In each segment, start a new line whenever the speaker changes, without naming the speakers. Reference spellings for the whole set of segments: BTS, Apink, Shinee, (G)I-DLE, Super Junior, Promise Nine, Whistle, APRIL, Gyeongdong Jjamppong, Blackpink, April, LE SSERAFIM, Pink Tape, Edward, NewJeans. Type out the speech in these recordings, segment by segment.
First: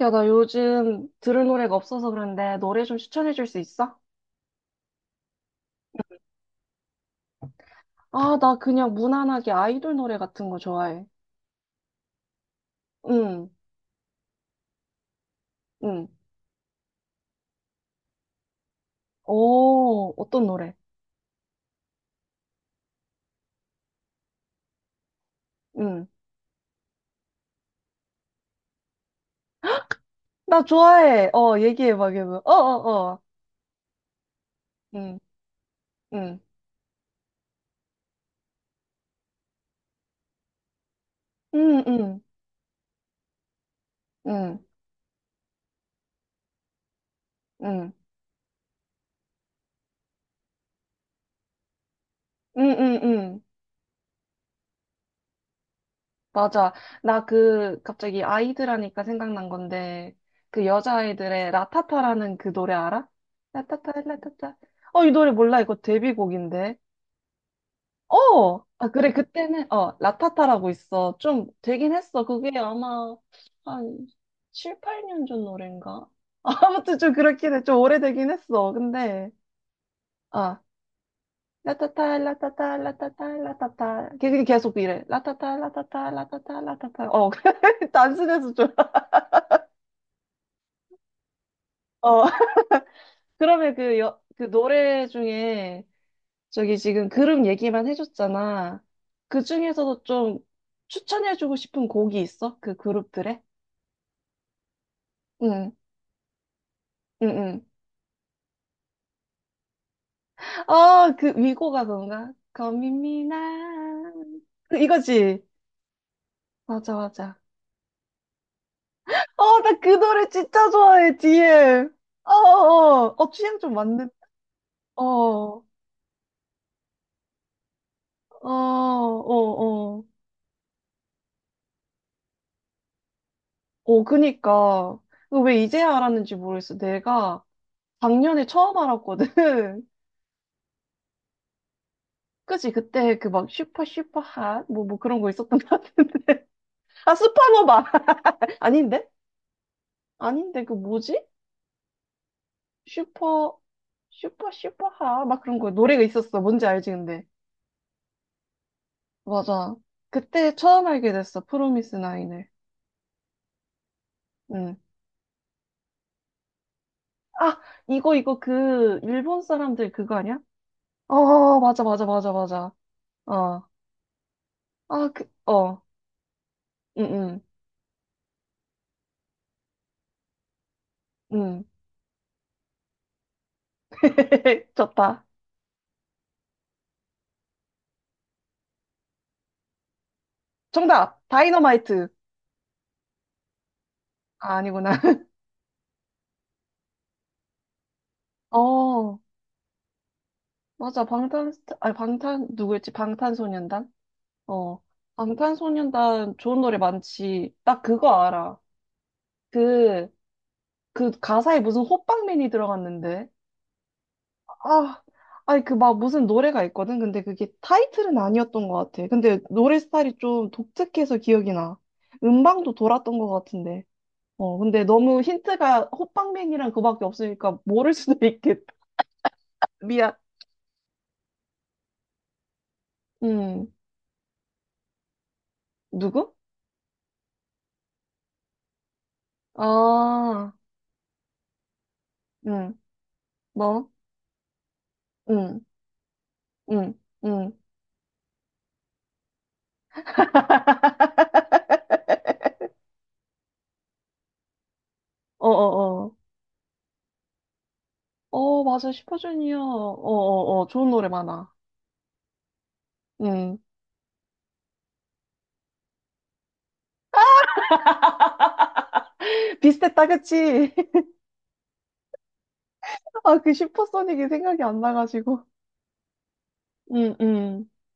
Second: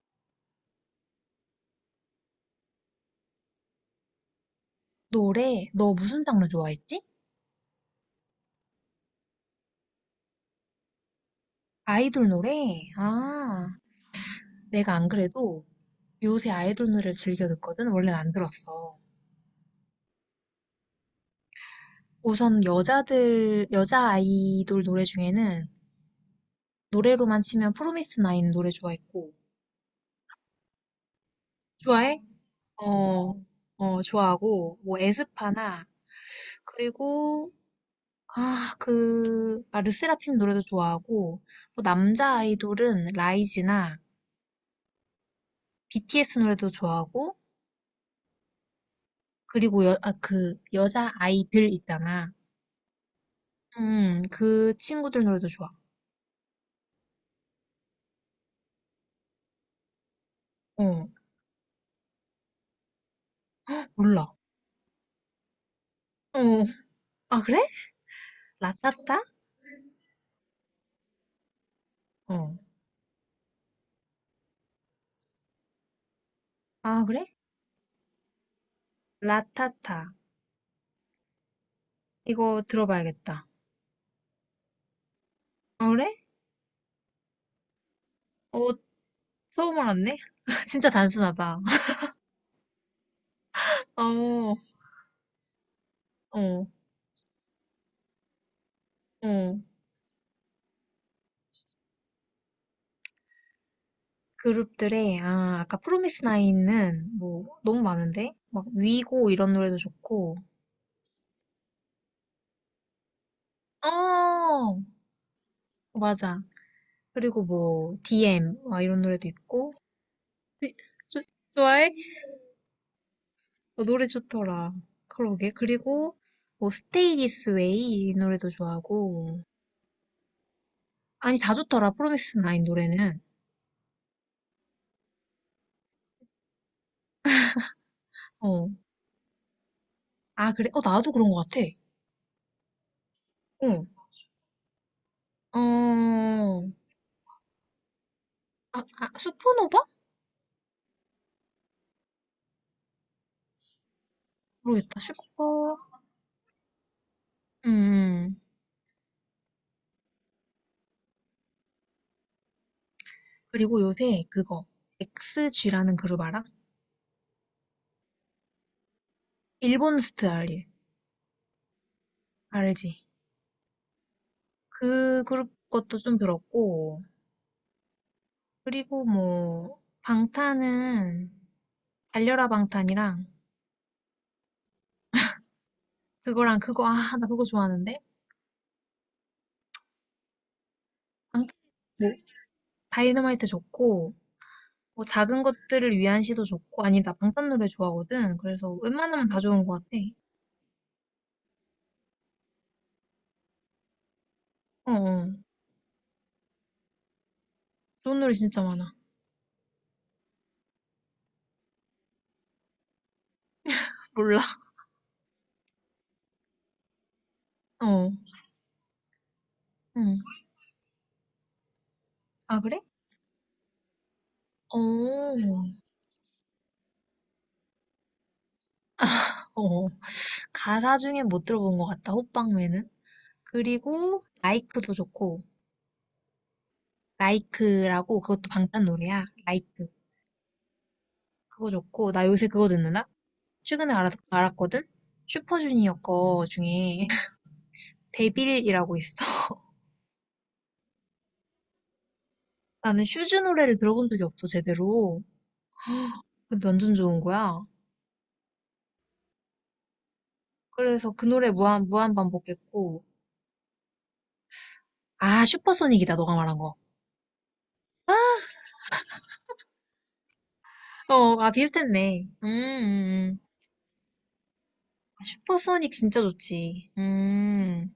야, 나 요즘 들을 노래가 없어서 그런데 노래 좀 추천해 줄 수 있어?
노래? 너 무슨 장르 좋아했지?
아, 나 그냥 무난하게 아이돌 노래 같은 거 좋아해.
아이돌 노래?
응,
아, 내가 안 그래도
응.
요새 아이돌 노래를 즐겨 듣거든? 원래는 안 들었어.
오, 어떤 노래?
우선 여자 아이돌 노래 중에는
응.
노래로만 치면 프로미스 나인 노래 좋아했고.
나 좋아해. 어, 얘기해 봐, 걔
좋아해?
뭐. 어, 어, 어.
어, 어, 좋아하고, 뭐,
응,
에스파나,
응.
그리고, 르세라핌 노래도 좋아하고, 또
응, 응,
남자 아이돌은 라이즈나
응,
BTS 노래도 좋아하고,
응,
그리고 그 여자 아이들 있잖아.
응, 응, 응.
그 친구들 노래도 좋아.
맞아. 나 그, 갑자기 아이들 하니까 생각난 건데, 그
어,
여자아이들의 라타타라는 그 노래 알아? 라타타,
몰라.
라타타. 어, 이 노래 몰라. 이거
어,
데뷔곡인데.
아, 그래?
어! 아, 그래,
라타타?
그때는, 어, 라타타라고 있어. 좀 되긴 했어.
어,
그게 아마 한 7, 8년 전 노래인가? 아무튼
아,
좀
그래?
그렇긴 해. 좀 오래되긴 했어. 근데,
라타타.
아, 라타타,
이거
라타타, 라타타,
들어봐야겠다.
라타타. 걔 그게 계속 이래. 라타타,
아, 그래?
라타타, 라타타, 라타타. 어, 단순해서 좀.
어, 처음 알았네? 진짜 단순하다.
어, 그러면 그, 여, 그
어,
노래 중에
어,
저기 지금 그룹 얘기만 해줬잖아. 그
어.
중에서도 좀 추천해주고 싶은 곡이 있어? 그 그룹들의? 응,
아까 프로미스 나인은
응,
뭐,
응.
너무 많은데? 막, 위고 이런 노래도 좋고,
어, 그 위고가 뭔가 거미미나 그
어,
이거지.
맞아.
맞아, 맞아.
그리고 뭐, DM, 막 이런 노래도
어,
있고,
나 그 노래 진짜 좋아해,
좋-
DM.
좋아해?
어, 어, 어, 어, 취향 좀
어, 노래
맞는.
좋더라.
어,
그러게.
어,
그리고 뭐 스테이 디스 웨이 이
어,
노래도 좋아하고.
어.
아니 다 좋더라. 프로미스 나인 노래는.
어, 그니까. 이거 왜 이제야 알았는지 모르겠어. 내가 작년에
어.
처음 알았거든.
아 그래? 어 나도 그런 것 같아.
그치, 그때 그 막 슈퍼
어.
슈퍼 핫, 뭐 그런 거 있었던
어.
것 같은데. 아, 슈퍼노바.
아,
아닌데?
아 슈퍼노바?
아닌데, 그 뭐지? 슈퍼, 슈퍼,
모르겠다.
슈퍼하. 막 그런 거
슈퍼.
노래가 있었어. 뭔지 알지, 근데.
음. 음.
맞아. 그때 처음 알게 됐어. 프로미스 나인을.
그리고 요새 그거
응.
XG라는 그룹 알아?
아, 이거 그, 일본 사람들
일본
그거 아니야?
스타일
어, 맞아, 맞아, 맞아, 맞아.
알지?
어. 아,
그
그,
그룹
어.
것도 좀 들었고.
응, 응,
그리고 뭐 방탄은
응.
달려라 방탄이랑
좋다.
그거랑 그거, 아, 나 그거 좋아하는데?
정답!
방탄,
다이너마이트.
다이너마이트 좋고,
아, 아니구나.
뭐 작은 것들을 위한 시도 좋고, 아니, 나 방탄 노래 좋아하거든. 그래서
어,
웬만하면 다 좋은 것 같아.
맞아. 방탄, 아, 방탄, 누구였지? 방탄소년단? 어.
어, 어.
방탄소년단 좋은 노래 많지. 나 그거
좋은 노래
알아.
진짜 많아.
그, 그 가사에 무슨 호빵맨이 들어갔는데.
몰라.
아, 아니 그 막 무슨 노래가 있거든. 근데 그게
어,
타이틀은 아니었던 것 같아. 근데 노래 스타일이
응.
좀 독특해서 기억이 나.
아,
음방도
그래?
돌았던 것 같은데. 어,
어,
근데 너무
어.
힌트가 호빵맨이랑 그밖에 없으니까 모를 수도 있겠다.
어.
미안.
가사 중에 못 들어본 것 같다, 호빵맨은.
음,
그리고, 라이크도 좋고,
누구?
라이크라고, 그것도 방탄 노래야. 라이크.
아,
그거 좋고, 나 요새 그거
응,
듣는다?
뭐?
최근에 알았거든?
응,
슈퍼주니어 거
응,
중에.
응.
데빌이라고 있어. 나는 슈즈 노래를 들어본 적이 없어, 제대로.
어, 어, 어.
근데 완전 좋은 거야.
어, 맞아. 슈퍼주니어. 어, 어, 어. 좋은 노래
그래서 그
많아.
노래 무한 반복했고.
응.
아, 슈퍼소닉이다, 너가 말한 거.
비슷했다, 그치?
어, 아, 비슷했네.
아, 그 슈퍼소닉이 생각이 안
아,
나가지고.
슈퍼소닉 진짜 좋지.
응, 응,
음.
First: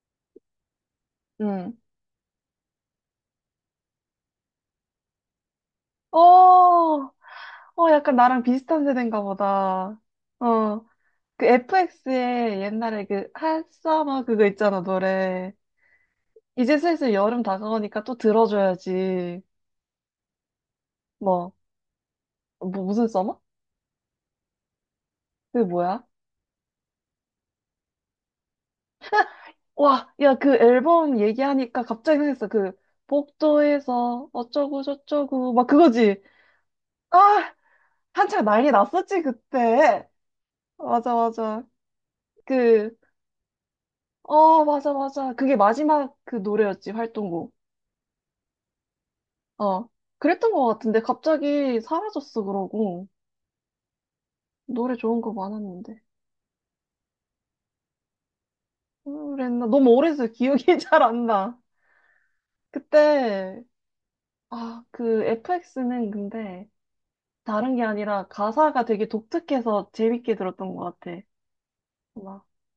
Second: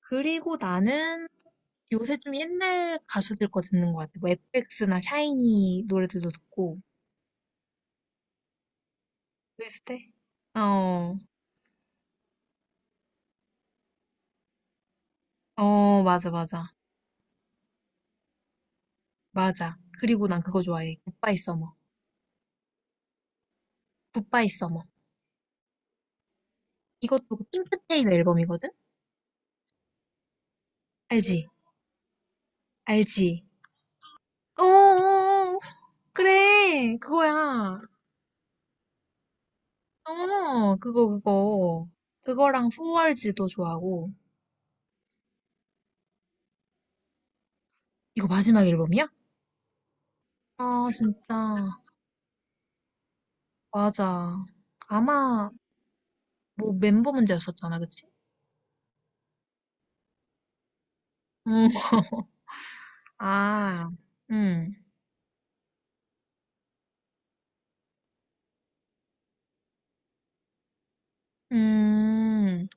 그리고 나는
응.
요새 좀 옛날 가수들 거 듣는 것 같아. 뭐, FX나 샤이니
어,
노래들도 듣고.
어, 약간 나랑 비슷한 세대인가 보다.
비슷해?
어,
어,
그 FX의 옛날에 그 핫서머 그거 있잖아, 노래.
어, 맞아, 맞아.
이제 슬슬 여름 다가오니까 또 들어줘야지.
맞아. 그리고 난 그거 좋아해. 굿바이
뭐,
서머.
뭐 무슨 서머?
굿바이 서머.
그게 뭐야?
이것도 그 핑크테일 앨범이거든?
와, 야, 그 앨범
알지?
얘기하니까 갑자기 생각했어. 그,
알지?
복도에서 어쩌고 저쩌고,
어어어.
막 그거지.
그래.
아,
그거야.
한창 난리 났었지, 그때.
어, 그거,
맞아, 맞아.
그거. 그거랑
그,
4RG도 좋아하고.
어, 맞아, 맞아. 그게 마지막 그 노래였지, 활동곡.
이거 마지막 앨범이야?
어. 그랬던 것
아,
같은데,
진짜.
갑자기 사라졌어, 그러고.
맞아.
노래 좋은 거
아마,
많았는데.
뭐, 멤버 문제였었잖아, 그치?
그랬나? 너무 오래돼서 기억이 잘 안
응.
나. 그때,
아, 음.
아, 그 FX는 근데 다른 게 아니라 가사가 되게 독특해서 재밌게 들었던 것 같아. 막,
음.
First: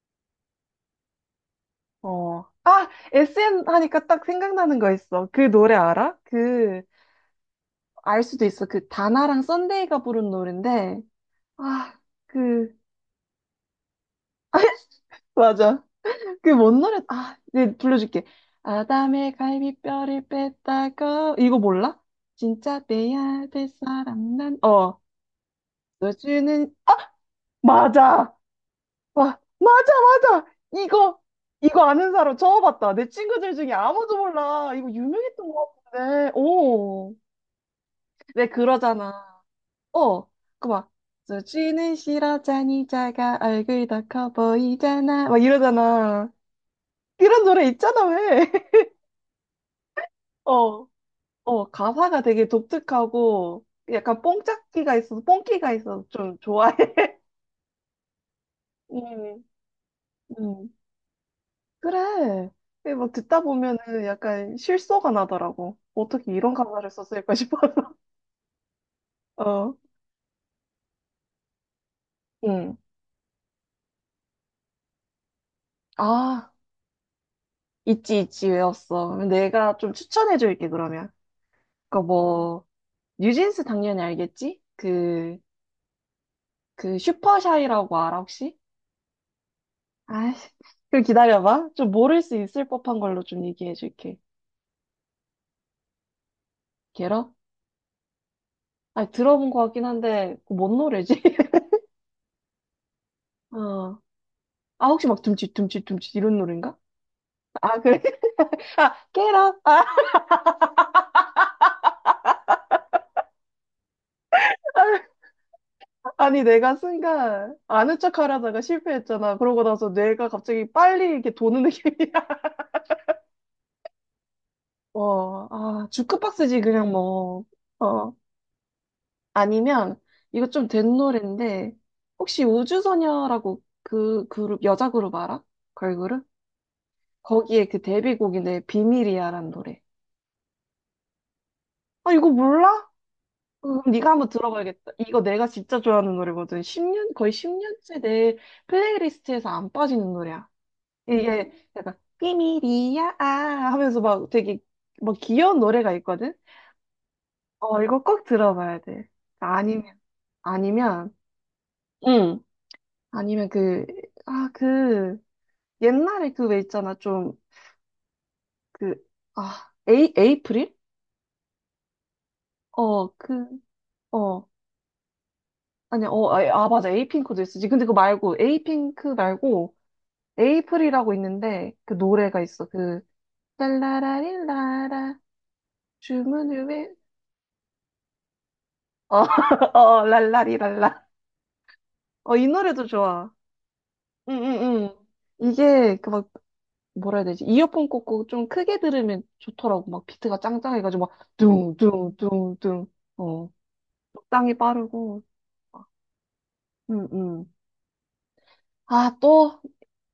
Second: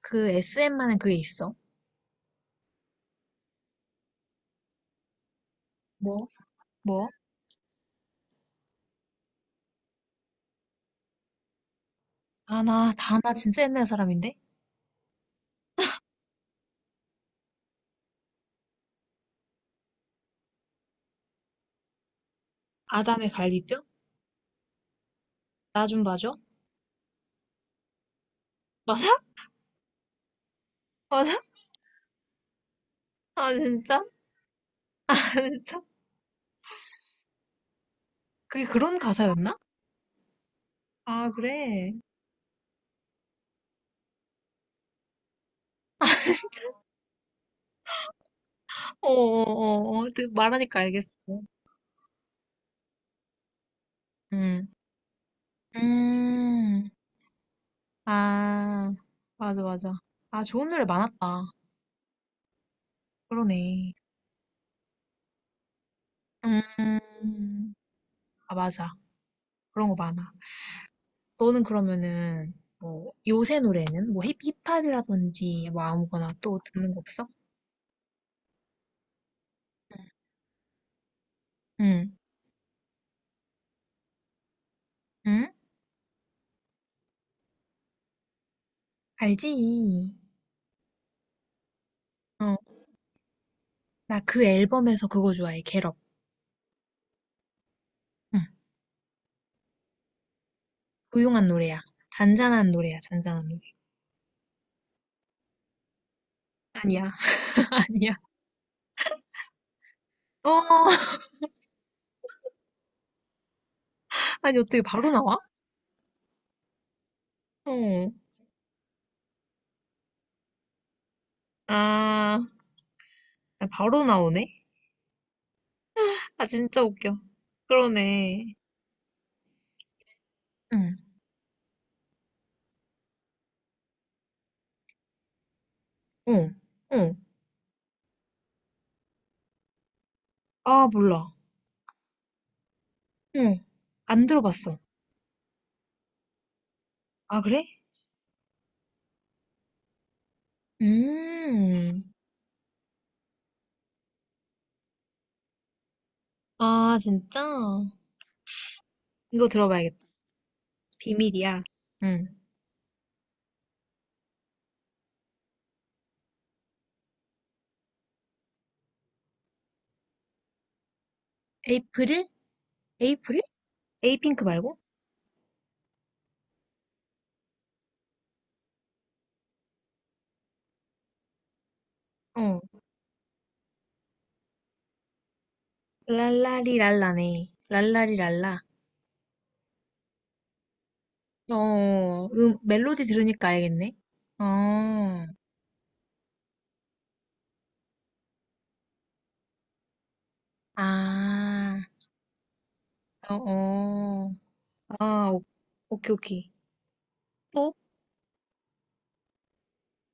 그 SM만은 그게 있어.
어. 아! SN 하니까 딱 생각나는 거 있어. 그 노래 알아?
뭐?
그,
뭐?
알 수도 있어. 그 다나랑 썬데이가 부른 노래인데, 아,
아,
그,
나, 다 나 진짜 옛날 사람인데?
맞아. 그게 뭔 노래? 아, 네, 불러줄게. 아담의 갈비뼈를 뺐다고. 이거 몰라? 진짜
아담의
빼야 될
갈비뼈?
사람 난. 어,
나 좀
너
봐줘.
주는. 맞아.
맞아?
와, 맞아, 맞아. 이거,
맞아?
이거 아는 사람 처음 봤다. 내
아,
친구들 중에
진짜?
아무도 몰라. 이거
아,
유명했던 것
진짜?
같은데. 오. 왜
그게 그런
그러잖아.
가사였나?
어, 그 막.
아,
너 주는
그래.
싫어하자니 자가 얼굴 더 커 보이잖아. 막 이러잖아. 이런 노래 있잖아, 왜?
어어어어. 말하니까
어,
알겠어.
어, 가사가 되게 독특하고, 약간
음.
뽕짝기가 있어서, 뽕기가 있어서 좀 좋아해.
음. 아,
음,
맞아, 맞아. 아, 좋은
음.
노래 많았다.
그래. 이게 막 듣다 보면은
그러네.
약간 실소가 나더라고. 어떻게 이런 가사를 썼을까 싶어서.
음. 아, 맞아.
어,
그런 거 많아. 너는 그러면은,
음.
뭐, 요새 노래는? 뭐, 힙, 힙합이라든지, 뭐, 아무거나
아,
또 듣는 거 없어?
있지, 있지, 외웠어. 내가 좀 추천해줄게, 그러면. 그니까
응.
뭐, 뉴진스 당연히 알겠지? 그,
응?
그 슈퍼샤이라고 알아, 혹시?
알지.
아이, 그럼 기다려봐. 좀 모를 수
어.
있을 법한 걸로 좀 얘기해줄게.
나 그 앨범에서 그거 좋아해, 겟업.
걔로? 아니, 들어본 것 같긴 한데, 그거 뭔 노래지?
조용한 노래야. 잔잔한 노래야, 잔잔한 노래.
어. 아, 혹시 막 둠칫, 둠칫, 둠칫 이런 노래인가?
아니야,
아, 그래?
아니야.
아, 깨라! 아,
어, 아니, 어떻게 바로 나와?
아니, 내가 순간 아는
어,
척 하려다가 실패했잖아. 그러고 나서 뇌가 갑자기 빨리 이렇게 도는 느낌이야.
아, 바로 나오네?
어, 아,
아,
주크박스지,
진짜
그냥
웃겨.
뭐. 어.
그러네.
아니면, 이거 좀 된
응,
노래인데, 혹시 우주소녀라고 그 그룹, 여자 그룹 알아? 걸그룹?
어, 어.
거기에 그 데뷔곡인데, 비밀이야라는 노래.
아, 몰라.
아, 이거 몰라?
응,
그럼 네가
안
한번
들어봤어.
들어봐야겠다. 이거 내가 진짜 좋아하는 노래거든. 십년 거의
아, 그래?
10년째 내 플레이리스트에서 안 빠지는 노래야. 이게 약간
음,
비밀이야 아 하면서 막 되게 막 귀여운 노래가 있거든.
아, 진짜?
어, 이거 꼭 들어봐야 돼.
이거
아니면
들어봐야겠다.
아니면
비밀이야. 응.
응. 아니면 그 아, 그 옛날에 그 왜 있잖아. 좀 그 아, 에이 에이프릴?
에이프릴?
어,
에이프릴?
그
에이핑크
어.
말고?
아니, 어, 아, 아, 맞아. 에이핑크도 있었지. 근데 그거 말고, 에이핑크 말고, 에이프릴이라고 있는데 그 노래가
어.
있어. 그 랄라라릴라라 주문을 왜?
랄라리랄라네. 랄라리랄라.
어, 어, 랄라리랄라.
어,
어, 이 노래도
멜로디
좋아.
들으니까 알겠네. 어,
응응응. 이게 그 막 뭐라 해야 되지? 이어폰 꽂고 좀 크게 들으면 좋더라고. 막 비트가 짱짱해가지고 막
아,
둥둥둥둥.
어,
어,
어,
적당히 빠르고.
아, 오, 오케이, 오케이.
응응.
또?
아, 또,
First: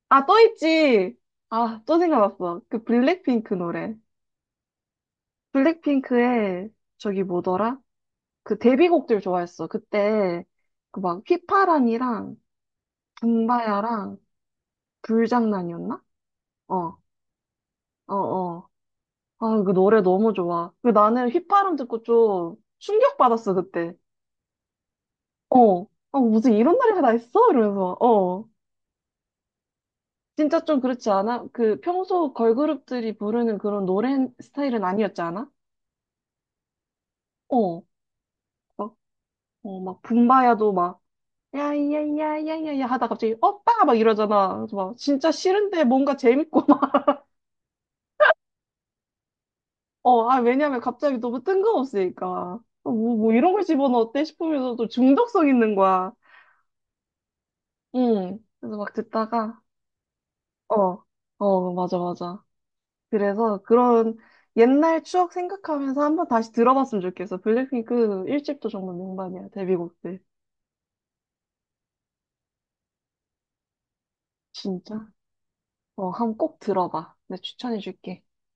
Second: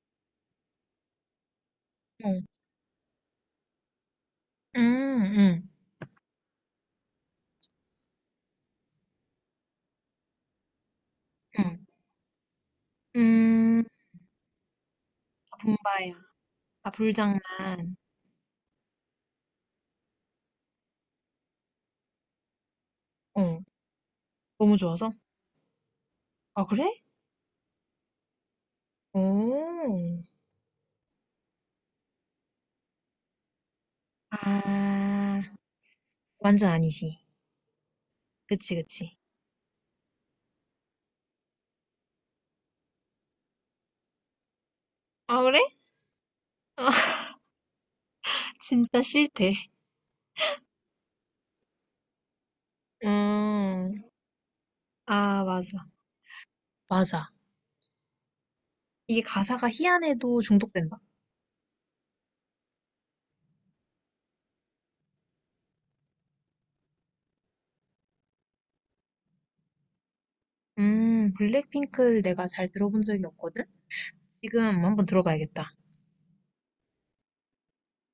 아, 또 있지. 아, 또
어,
생각났어. 그 블랙핑크 노래.
음, 음,
블랙핑크의 저기 뭐더라? 그 데뷔곡들 좋아했어. 그때 그 막
음,
휘파람이랑
음,
붐바야랑
아,
불장난이었나?
붐바야. 아,
어,
불장난.
어, 어. 아, 그 노래 너무 좋아. 그 나는 휘파람 듣고 좀 충격받았어,
어,
그때.
너무 좋아서?
어, 어, 무슨
아,
이런
그래?
노래가 다 있어? 이러면서. 어.
오,
진짜 좀 그렇지 않아? 그 평소 걸그룹들이 부르는 그런 노래 스타일은 아니었지
아,
않아?
완전 아니지.
어.
그치,
막,
그치.
어, 막 붐바야도 막 야야야야야야 하다 갑자기 오빠 막 이러잖아. 그래서 막 진짜
아, 그래?
싫은데 뭔가 재밌고
아, 진짜 싫대.
어, 아, 왜냐면 갑자기 너무 뜬금없으니까. 어, 뭐 이런 걸
음,
집어넣었대 싶으면서 또
아,
중독성 있는
맞아.
거야.
맞아.
응. 그래서 막
이게
듣다가,
가사가 희한해도 중독된다.
어, 어, 맞아, 맞아. 그래서 그런 옛날 추억 생각하면서 한번 다시 들어봤으면 좋겠어. 블랙핑크 1집도 정말 명반이야, 데뷔곡들.
블랙핑크를 내가 잘 들어본 적이 없거든? 지금
진짜.
한번 들어봐야겠다.
어, 한번 꼭 들어봐. 내가 추천해줄게.